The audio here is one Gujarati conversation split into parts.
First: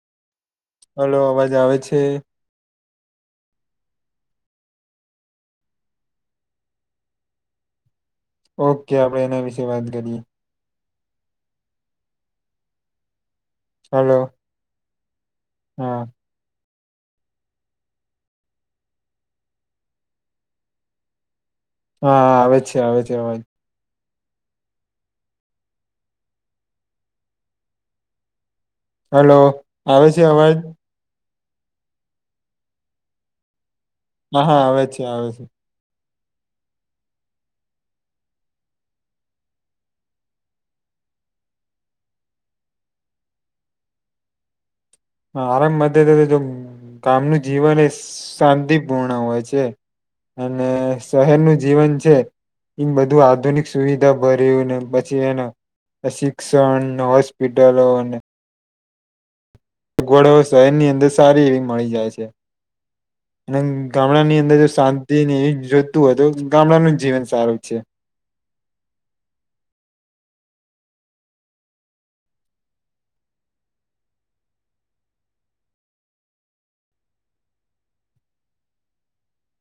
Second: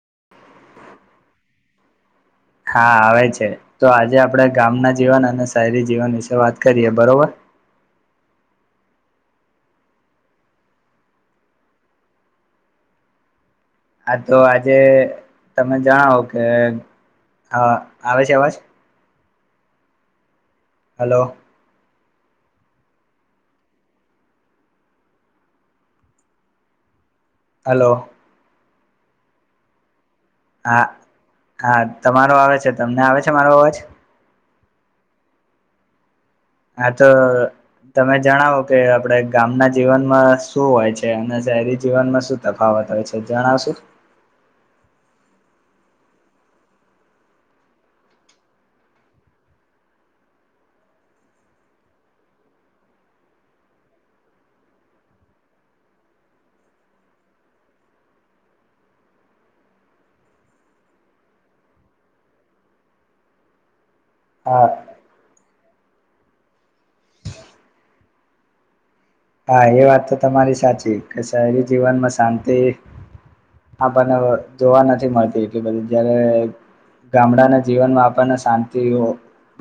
[inaudible] હાલ અવાજ આવે છે હા આવે છે તો આજે આપડે ગામના જીવન અને શહેરી જીવન વિશે વાત કરીએ બરોબર [inaudible] ઓકે આપણે એના વિશે વાત કરીએ હા હલો તો આજે તમે હા આવે છે અવાજ હલો હા આવે છે આવે છે અવાજ હલો હલો આવે છે અવાજ હા હા તમારો આવે છે તમને આવે છે મારો અવાજ હા હા આવે છે આવે છે હા તો તમે જણાવો કે આપડે ગામના જીવનમાં શું હોય છે અને જાહેરી જીવનમાં શું તફાવત હોય છે જણાવશું હા આરામ મદદ જો ગામનું જીવન એ શાં અને શહેરનું જીવન છે એ બધું આધુનિક સુવિધા ભરેયું ને પછી એના અશિક્ષણ, હોસ્પિટલો અને અગવડો શહેરની અંદર સારી એવી મળી જાય છે, અને ગામડા ની અંદર હા જો શાંતિ જોયતું હોય તો હા એ વાત તો તમારી સાચી કે શહેરી જીવનમાં શાંતિ હા પણ અવ જોવા નથી મળતી એટલી બધી જયારે ગામડાના જીવનમાં આપણને શાંતિઓ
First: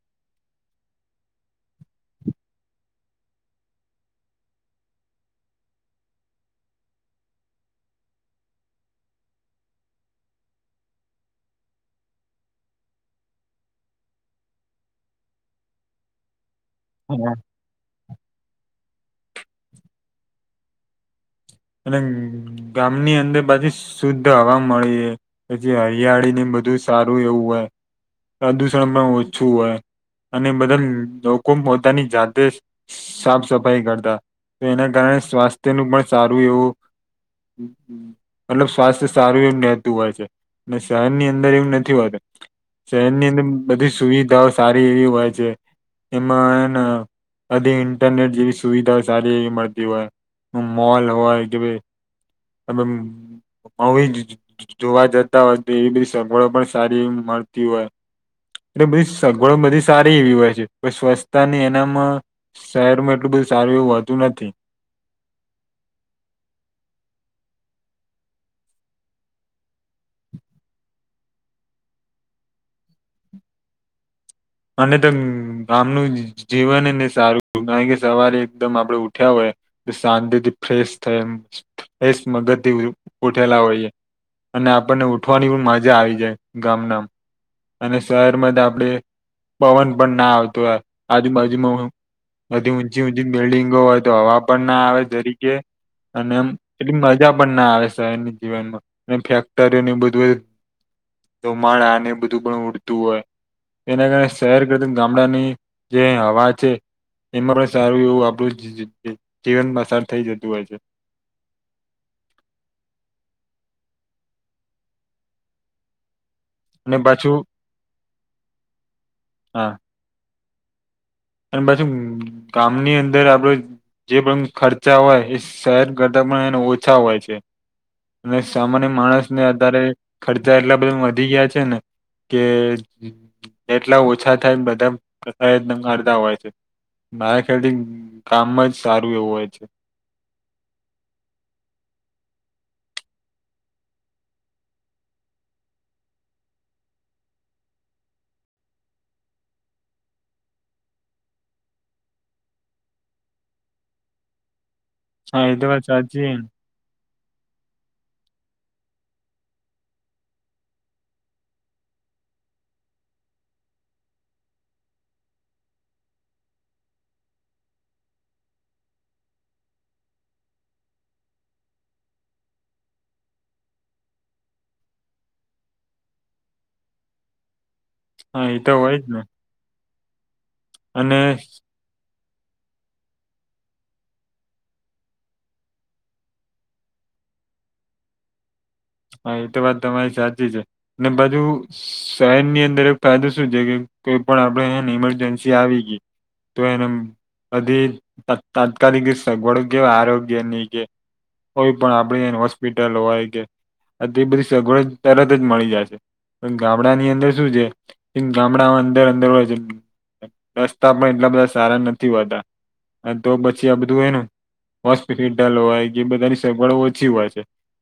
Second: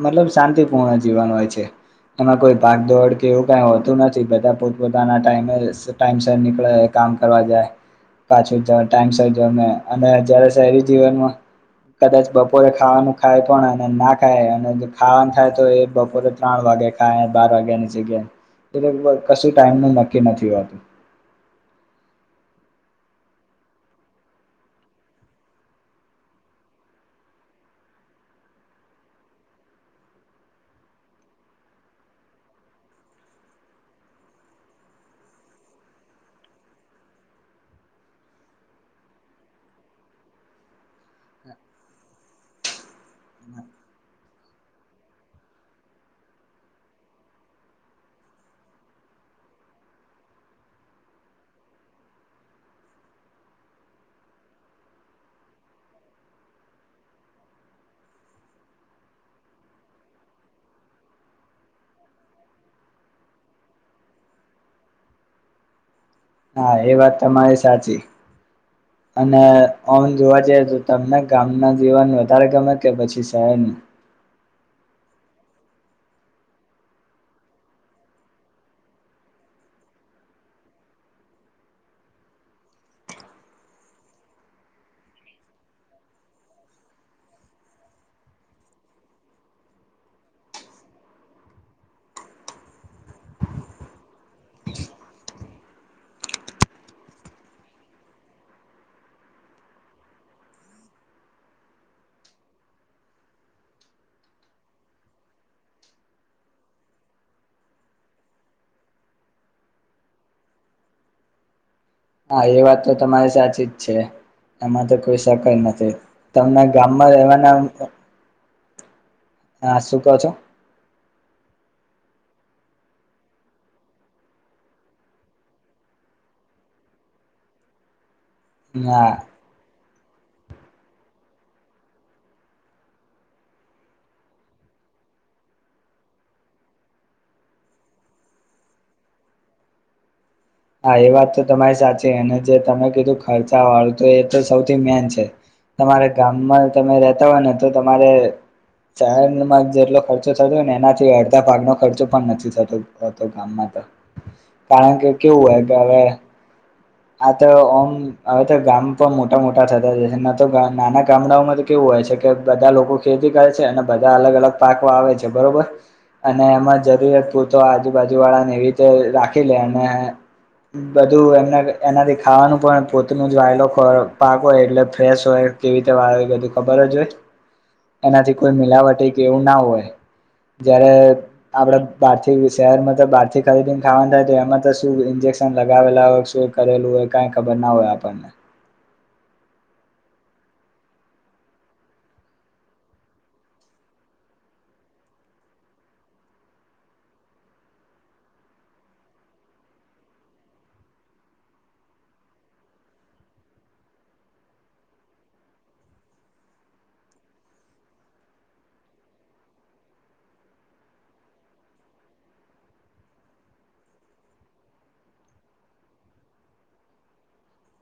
મતલબ શાંતિપૂર્ણ જીવન હોય છે, એમાં કોઈ પાક દોડ કે એવું કઈ હોતું નથી. બધા પોતપોતાના ટાયમે સ ટાઈમસર પાછું જ ટાઈમસર જો અમે અને અત્યારે શહેરી જીવનમાં કદાચ બપોરે ખાવાનું ખાય, પણ અને ના ખાય, અને ખાવાનું થાય તો એ બપોરે. ત્રણ વાગ્યા હા ખાય બાર વાગ્યા ની જગ્યા એ કશું ટાઈમનું નક્કી નથી હોતું. અને ગામની અંદર પાછી શુદ્ધ હવા મળી પછી હરિયાળી ની બધું સારું એવું હોય પ્રદુષણમાં ઓછું હોય. અને બધા લોકો પોતાની જાતે સાફ સફાઈ કરતા તો એના કારણે સ્વાસ્થ્ય નું પણ સારું એવું. મતલબ સ્વાસ્થ્ય સારું એવું રહેતું હોય છે, ને શહેરની અંદર એવું નથી હોતું. શહેરની અંદર બધી સુવિધાઓ સારી એવી હોય છે. એમાં હેન અડધી ઇન્ટરનેટ જેવી સુવિધા સારી એવી મળતી હોય. મોલ હોય કે ભઈ એમમ હોવ જ જોવા જતા હોય તો એવી બધી સગવડો પણ સારી મળતી હોય. એટલે બધી સગવડ બધી સારી એવી હોય છે, સ્વચ્છતા ની એનામાં શહેરમાં એટલું બ સારું એવું હોતું નથી. [inaudible] હા એ વાત તમારે સાચી, અને [inaudible] અને તો ગામનું જીવનને સારું કારણ કે સવારે એકદમ આપડે ઉઠ્યા હોય. શાંતિથી ફ્રેશ થાય ફેશ મગજ થી ઉઠેલા હોયે અને આપણને ઉઠવાની પણ મજા આવી જાય, ગામ નામ અને શહેરમાં જ આપડે પવન પણ ના આવતો હો આજુ બાજુમાં ઓ બધી ઊંચી ઊંચી બિલ્ડિંગો હોય તો હવા પણ ના આવે જરીકે અને એમ એટલી મજા પણ ધુમાડા ને બધું પણ ઉડતું એના કારણે શહેર કરતા ગામડાની જે હવા છે, એમાં બ સારું [inaudible] હા એ વાત તો તમારી સાચી જ છે, એમાં તો કોઈ શક જ નથી ‌. તમને અને ગામમાં પાછું રહેવાના, હા શું કહો છો. અને પાછી ગામની અંદર આપડું જે પણ ખર્ચા હોય, એ શહેર કરતા પણ એન ઓછા હોય છે. અને સામાન્ય હા માણસ ને આધારે ખર્ચા એટલા બધા વધી ગયા છેને કે એટલા ઓછા થાય ને બધાં પ્રકારે એકદમ [unintelligible] બધા હોય છે, મારા ખ્યાલથી ગામમાં જ સારું એવું હોય છે. હા, એ વાત તો તમારી સાચી અને જે તમે કીધું ખર્ચા વાળું તો એ તો સૌથી મેન છે. તમારા ગામમાં તમે રહેતા હોય ને તો તમારે શહેરમાં જેટલો ખર્ચો થતો હોય ને એનાથી અડધા ભાગનો ખર્ચો પણ નથી થતો ગામમાં કારણકે કેવું હા એ હોય તો કે વાત હવે સાચી આ તો ઓમ, હવે તો ગામ પણ મોટા મોટા થતા જશે ન તો નાના ગામડાઓમાં તો કેવું હોય છે કે બધા લોકો ખેતી કરે છે અને બધા અલગ અલગ પાક વાવે છે બરોબર અને એમાં જરૂરિયાત પૂરતો આજુબાજુ વાળાને એવી રીતે રાખીલે અને બધું એમના એનાથી ખાવાનું પણ પોતનું [unintelligible] વાયલો પાક હોય એટલે ફ્રેશ હોય કેવી રીતે વાવે બધું ખબરજ હોય, એનાથી હા કોઈ એ તો હોય મિલાવટ જ ને કે એવું ના હોય જયારે અને આપડે બહારથી શહેરમાં તો બહારથી ખરીદીને ખાવાનું થાય તો એમાં શું ઇન્જેક્શન લગાવેલા હોય, શું કરેલું હોય કાઈ ખબરના હોય આપણને હા, એતો વાત તમારી સાચી છે, ને બાજુ શહેર ની અંદર એક ફાયદો શું છે કે કોઈ પણ આપડે એને ઇમરજન્સી આવી ગઈ તો એનામ અધી તાત્કાલિક સગવડ કે આરોગ્યની કે કોઈ પણ આપડી એને હોસ્પિટલ હોય કે તે બધી સગવડો તરતજ મળી જાય છે. પણ ગામડાની અંદર શું છે, એમ ગામડા અંદર અંદર હોય છે. રસ્તા પણ એટલા બધા સારા નથી હોતા અને તો પછી આ બધું એનું હોસ્પિલ હોય કે બધાની સગવડો ઓછી હોય છે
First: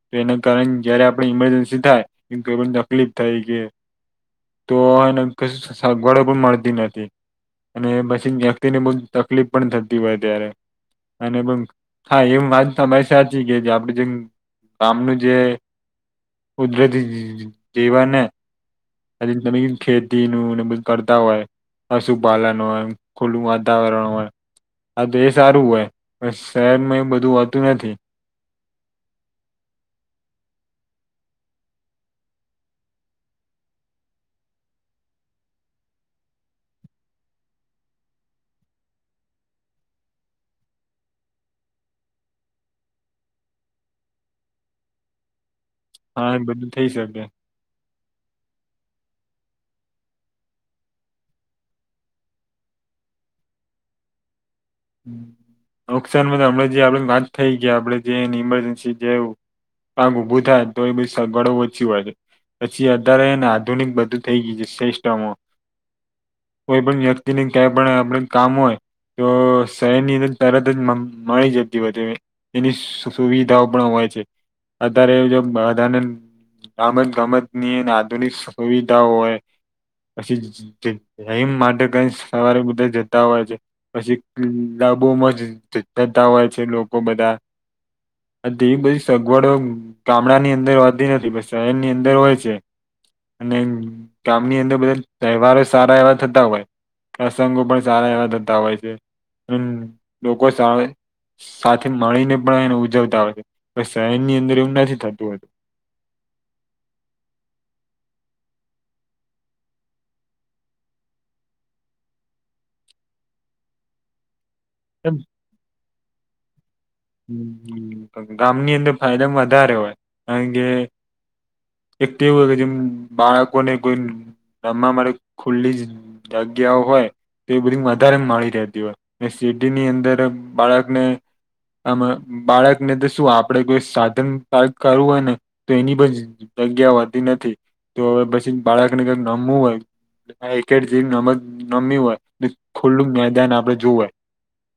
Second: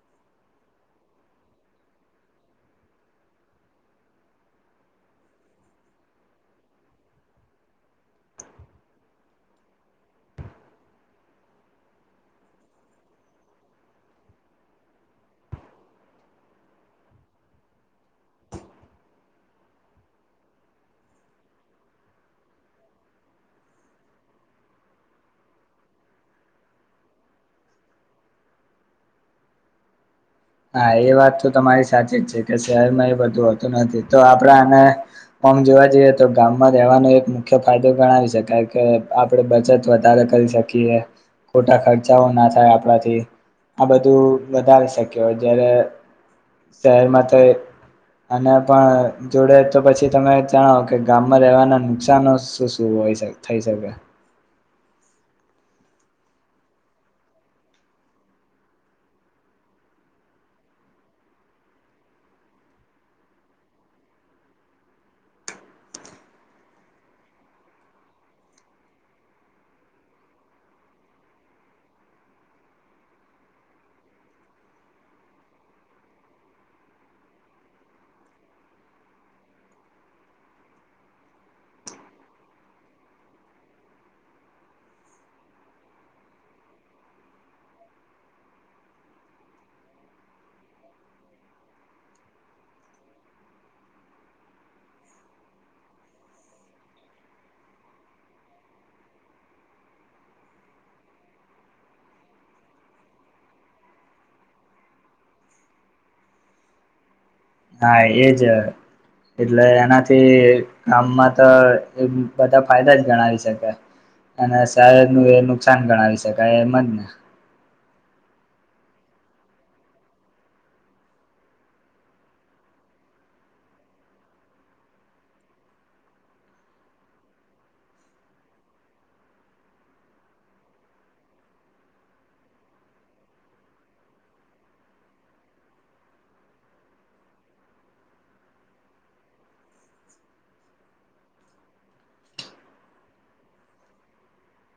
તો એને કારણ જયારે આપડે ઇમરજન્સી થાય, કે કોઈ પણ તકલીફ થાય છે તો એને કશ સગવડો પણ મળતી નથી. અને પછી વ્યક્તિને બહું તકલીફ પણ થતી હોય ત્યારે અને [unintelligible] એમ વાત તમારી વાત સાચી કે આપડે જેમ ગામનું જે કુદરતી જીવાને આજ તમે કીધુને ખેતીનું બધું કરતા હોય પશુપાલન હોય ખુલ્લું વાતાવરણ હોય હા તે સારું હોય પણ શહેરમાં એ બધું હોતું નથી. [inaudible] હા એ વાત તો તમારી સાચી જ છે કે શહેરમાં એ બધું હોતું નથી તો આપડા આને ઓમ જો જોવા જઈએ તો ગામમાં રહેવાનો એક મુખ્ય ફાયદો ગણાવી શકાય કે આપણે બચત વધારે કરી શકીએ એ, ખોટા ખર્ચાઓના થાય આપડાથી, આ બધું વધારે શકી કે જ્યારે હા એ બધું થઈ શકે શહેરમાં તો એ આના પણ જોડે તો પછી તમે જણાવો કે ગામમાં રહેવાના નુકસાન શું શું હોય થઈ શકે? નુકસાનમાં તો હમણા જે આપડે વાત થઈ કે જે ઇમરજન્સી જેવુ પાક ઊભું થાય, તો એ બી સગવળો ઓછી હોય છે. પછી અધારે એને આધુનિક બધું થઈ ગયું છે, સિસ્ટમો કોઈ પણ વ્યક્તિની કયાય પણ આપડે કામ હોય તો શહેરની અંદર તરતજ મળી જતી હોય છે, એની સુવિધાઓ પણ હોય છે. અત્યારે એવુ જો બધાનંદ ગમત ગમત ની એ આધુનિક સુવિધાઓ હોય. પછી જી-જીમ માટે કરી સવારે બધા જતા હોય છે પછી ક્લબો માં જ-જતા હોય છે લોકો બધા. હ તેવી બધી સગવડો ગામડાની અંદર હોતી નથી, પણ શહેરની અંદર હોય છે. અને ગામની અંદર બધા તહેવારો સારા એવા થતા હોય. પ્રસંગો પણ સારા એવા થતા હોય છે, અન લોકો સાળે સાથે મળીને પણ એને ઉજવતા હોય, પણ શહેર ની અંદર એવું નથી થતું હોતું. હા એજ એટલે એનાથી ગામમાં ત બધા ફાયદા જ ગણાવી શકે. અને સાહેદ નું એ નુકસાન ગણાવી શકાય એમ જ ને. ગામની અંદર ફાયદા વધારે હોય કારણ કે [inaudible] એક તો એવું હોય કેજે બાળકો ને કોઈ રમવા માટે ખુલ્લી જગ્યાઓ હોય. તે બધી વધારે મળી રહેતી હોય, ને સિટીની અંદર બાળકને આ બાળકને તો શું આપડે કોઈ સાધન પાર્ક કરવું હોય ને તો એની પણ જ જગ્યા હોતી નથી, તો હવે પછી બાળકને કઈક રમવું હોય. ક્રિકેટ જેવી રમત રમવી હોય ખુલ્લું મેદાન આપડે જુએ.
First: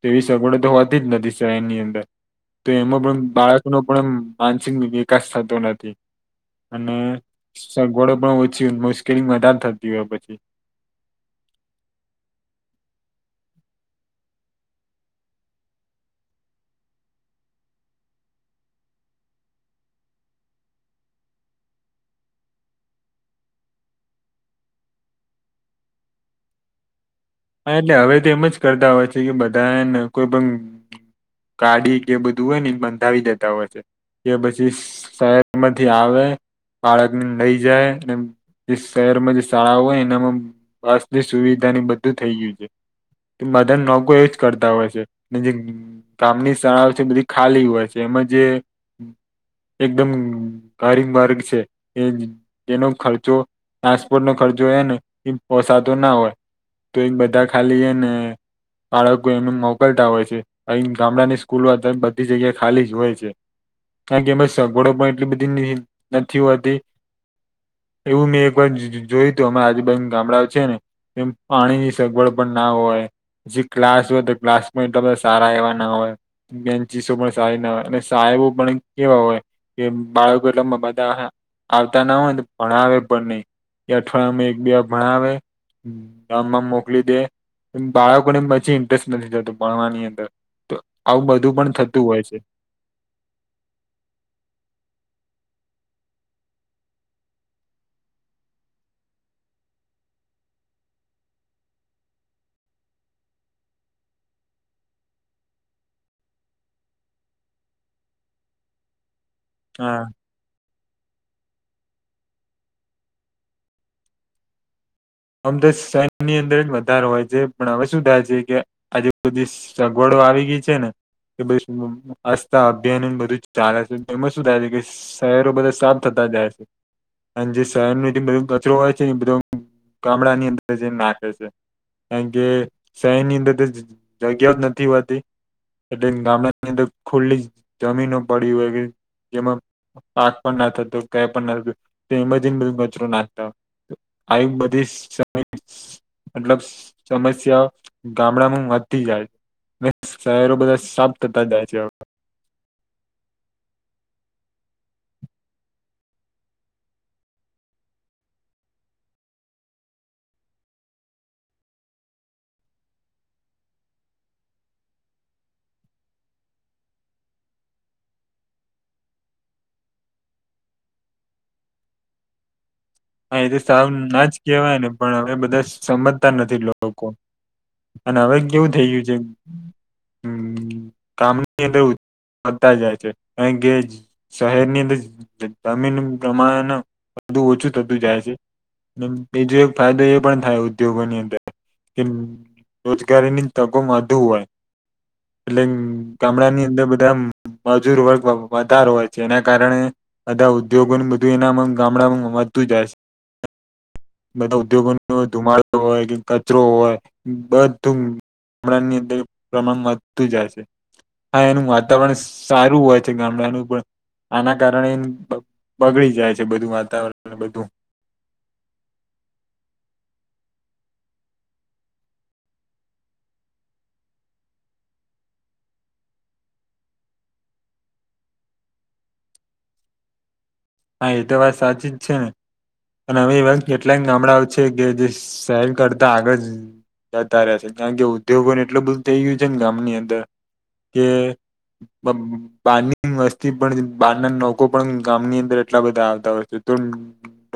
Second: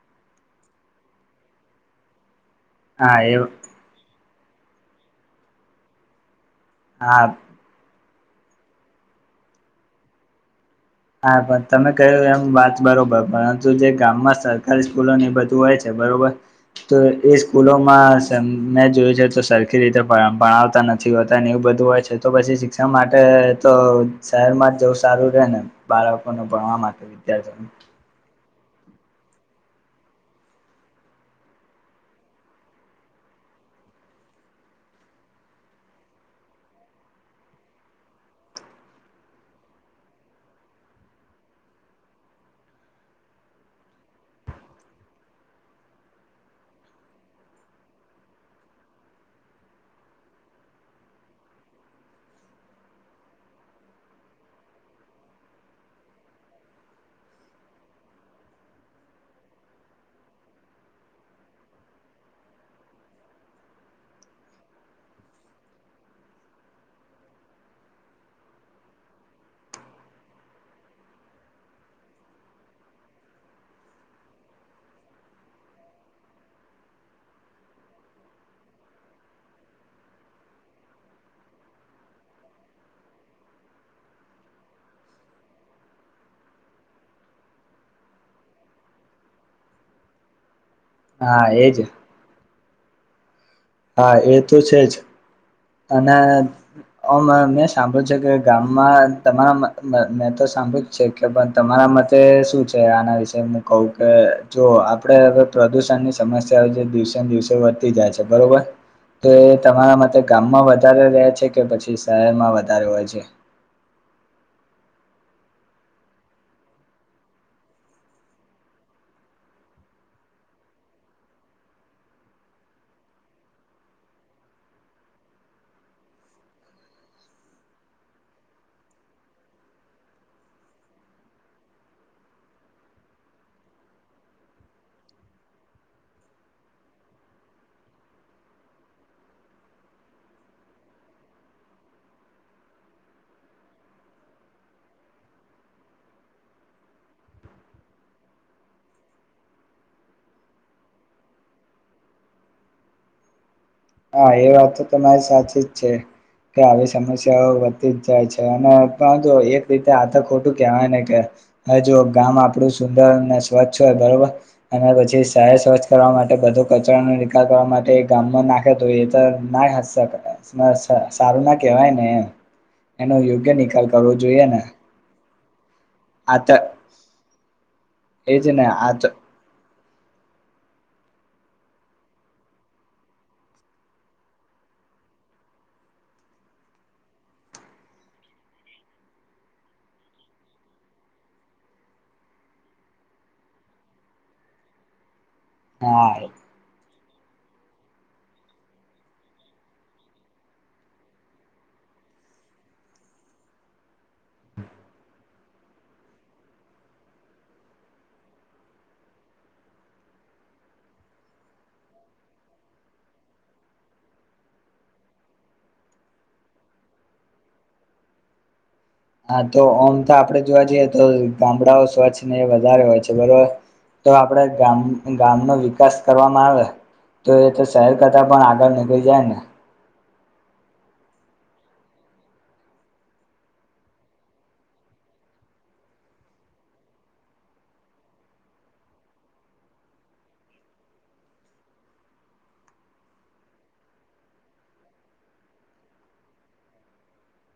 એવી સગવડ તો હોતી જ નથી શહેરની અંદર તો એમાં હા પણ એ બાળકનો પણ મ માનસિક વિકાસ થતો નથી અને હા સગવડો પણ ઓછી મુશ્કેલી વધાર થતી હોય પછી. હા પણ તમે કહ્યું એમ વાત બરોબર પરંતુ જે ગામમાં સરકારી સ્કૂલો ને એ બધું હોય છે. બરોબર તો એ સ્કૂલોમાં સન ને જોયુ જાય તો સરખી રીતે ભણ ભણાવતા નથ નથી હોતા ને એવું બધું હોય છે તો પછી શિક્ષણ માટે તો શહેર માં જવું સારું રે ને. બાળકોને ભણવા માટે વિદ્યાર્થીઓને હા એટલે હવે તો એમ જ કરતા હોય છે કે બધા હેન કોઈ પણ ગાડી કે બધું હોય ને ઈ બંધાવી દેતા હોય છે. કે પછી શ-શહેરમાંથી આવે બાળકને લઈ જાય ને જે શહેરમાં જે શાળાઓ હોય એનામાં બસની સુવિધાની બધું થઈ ગ્યું છે. બધા લોકો એવું જ કરતા હોય છે ને જે ગામની શાળાઓ છે બધી ખાલી હોય છે. એમા જે એકદમ ગરીબ વર્ગ છે કે જેનો ખર્ચો ટ્રાન્સપોર્ટ નો ખર્ચો એ ન એ પોસાતો ના હોય તો ઈ બધા ખાલી એને બાળકો એનું મોકલતા હોય છે અહીં ગામડાની સ્કૂલો બધી જગ્યા ખાલી જ હોય છે હા કેમ કે એમા સગવડો પણ એટલી બધી નથી હોતી એવું મેં એક વાર જ જ જોય તું અમારા આજુબાજુ ગામડાઓ છે ને એ પાણીની સગવડ પણ ના હોય. જે ગ્લાસ હોય તો ગ્લાસમાં એટલા બધા સારા એવા ના હોય. બેન્ચીસો પણ સારી ના હોય, અને સાહેબઓ પણ કેવા હોય? કે બાળકો એટલા બધા આવતા ના હોયને ભણાવે પણ નહી. એ અઠવાડિયામાં એક બે ભણાવે. ગામમાં મોકલી દે બાળકો ને પછી ઇન્ટરેસ્ટ નથી થતો ભણવાની અંદર તો આવું હા બધું પણ એજ થતું હોય છે. હા એ તો છે જ. અને ઓમ મેં સાંભળ્યું છે કે ગામમાં તમારા મ મ મેતો સાંભળ્યું જ છે કે તમારા મતે શું છે આના વિશે હું કહું કે જો આપડે હવે પ્રદૂષણની સમસ્યાઓ જે દિવસે ને દિવસે વધતી જાય છે બરોબર. તો એ તમારા હા મતે ગામમાં વધ વધારે રે છે કે પછી શહેરમાં વધારે હોય છે. ઓમ તો શહેરની અંદર જ વધારે હોય છે પણ હવે શું થાય છે કે આજે બધી સગવડો તો આવી ગી છે ને. [unintelligible] સ્વરછતા અભિયાન નું બધું જ ચાલે છે એમાં શું થાય છે કે શહેરો બધા સાફ થતા [unintelligible] ગામડા ની અંદર જઈને નાખે છે. કારણ કે શહેરની અંદર દ જ-જ-જગ્યા ઓજ નથી હોતી. એટલે ગામડા ની અંદર ખુલ્લી જ જમીનો પડી હોય, કે જેમાં પાક પણ ના થતો કય પણ ના થતું એમાં જને બ કચરો નાખતા. આઈ બધ [unintelligible] મતલબ સમસ્યા ગામડામાં વધી જાય છે. ને શહેરો બધા સાફ થતા જાય છે હવ હા એ વાત તો તમારી સાચી જ છે. કે આવી સમસ્યાઓ વધતી જ જાય છે અને જો એક રીતે આથ ખોટું કેહેવાય ને કે. હ જોુ ગામ આપડું સુંદર અને સ્વચ્છ હોય બરોબર અને પછી શહે સ્વચ્છ કરવા માટે. બ કચરા ન નિકાલ કરવા માટે ગામમાં ના. એ ના સારું ના કેહેવાય ને એમ. એનો હા એ યોગ્ય તો નિકાલ સાવ કરવો ના જ જોઈએ કેવાય ને પણ હવે બધા. સમજતા આ તો નથી લોકો અને હવે એજ ને કેવું થઈ આ ગયું તો છે. [inaudible] કામની. થતા જાય છે કારણ કે શહેરની અંદર જમીન પ્રમાણ. બધું ઓછું થતું જાય છે એજ ફાયદો એ પણ થાય ઉદ્યોગોની અંદર. કે રોજગારીની તકો વધુ હોય. એટલે હા ગામડા ની અંદર બધા. મજૂર વર્ગ વધારે હોય છે એના કારણે બધા ઉદ્યોગોને બધું એના ગામડામાં. તુજ આ. બધા ઉદ્યોગો ન ધુમાડો હોય કે કચરો હોય બધું. ગણા ની અંદર પ્રમાણ વધતું જાય છે. હા એનું વાતાવરણ સારું હોય છે ગામડાનું પણ. આના કારણે બગડી જાય છે બધું વાતાવરણ બધું. [inaudible] હા તો ઓમ તો આપડે જોવા જઈએ તો ગામડાઓ સ્વચ્છ ને એ વધારે હોય છે બરોબર. તો આપડે ગામ ગામ નો વિકાસ કરવામાં આવે. તો એ તો શહેર કરતા પણ આગળ નીકળી જાય ને. હા એ તો વાત સાચી જ છે ને. અને હવે એવા કેટલાય ગામડાઓ છે કે જે સહેર કરતા આગળ. જતા રહેશે કારણ કે ઉદ્યોગો ને એટલું બધું થઇ ગયું છે ને ગામની અંદર કે. બારની વસ્તી પણ બાર ના લોકો પણ ગામની અંદર. એટલા બધા આવતા હોય છે તો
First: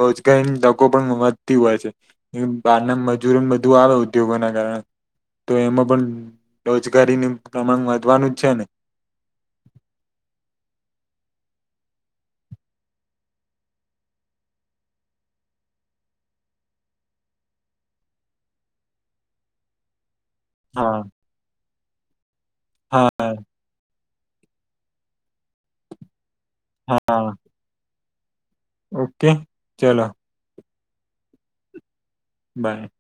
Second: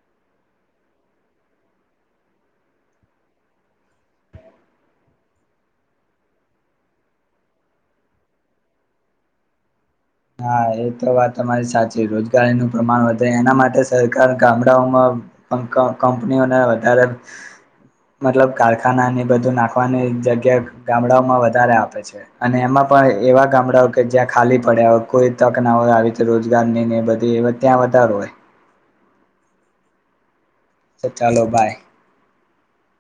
રોજગારીની તકો પણ વધતી હોય છે બારના મજૂર બધું આવે ઉદ્યોગો ના કારણે તો એમાં પણ રોજગારીનું પ્રમાણ વધવાનું જ છે ને [inaudible] હા એ તો વાત તમારી સાચી રોજગારીનું પ્રમાણ વધે એના માટે સરકાર ગામડાઓમાં. ક ક કંપનીઓના વધારે. મતલબ કારખાના ને બધું નાખવાની જગ્યા. હા ગામડાઓમાં વધારે આપે છે અને એમાં પણ હા એવા ગામડાઓ કે જ્યાં ખાલી પડ્યા. કોઈ તક ના હોય આવીતે રોજગાર નઈ ને હા બધી એવ ત્યાં વધારો હોય. ઓકે ચલો. ચાલો બાય. બાય.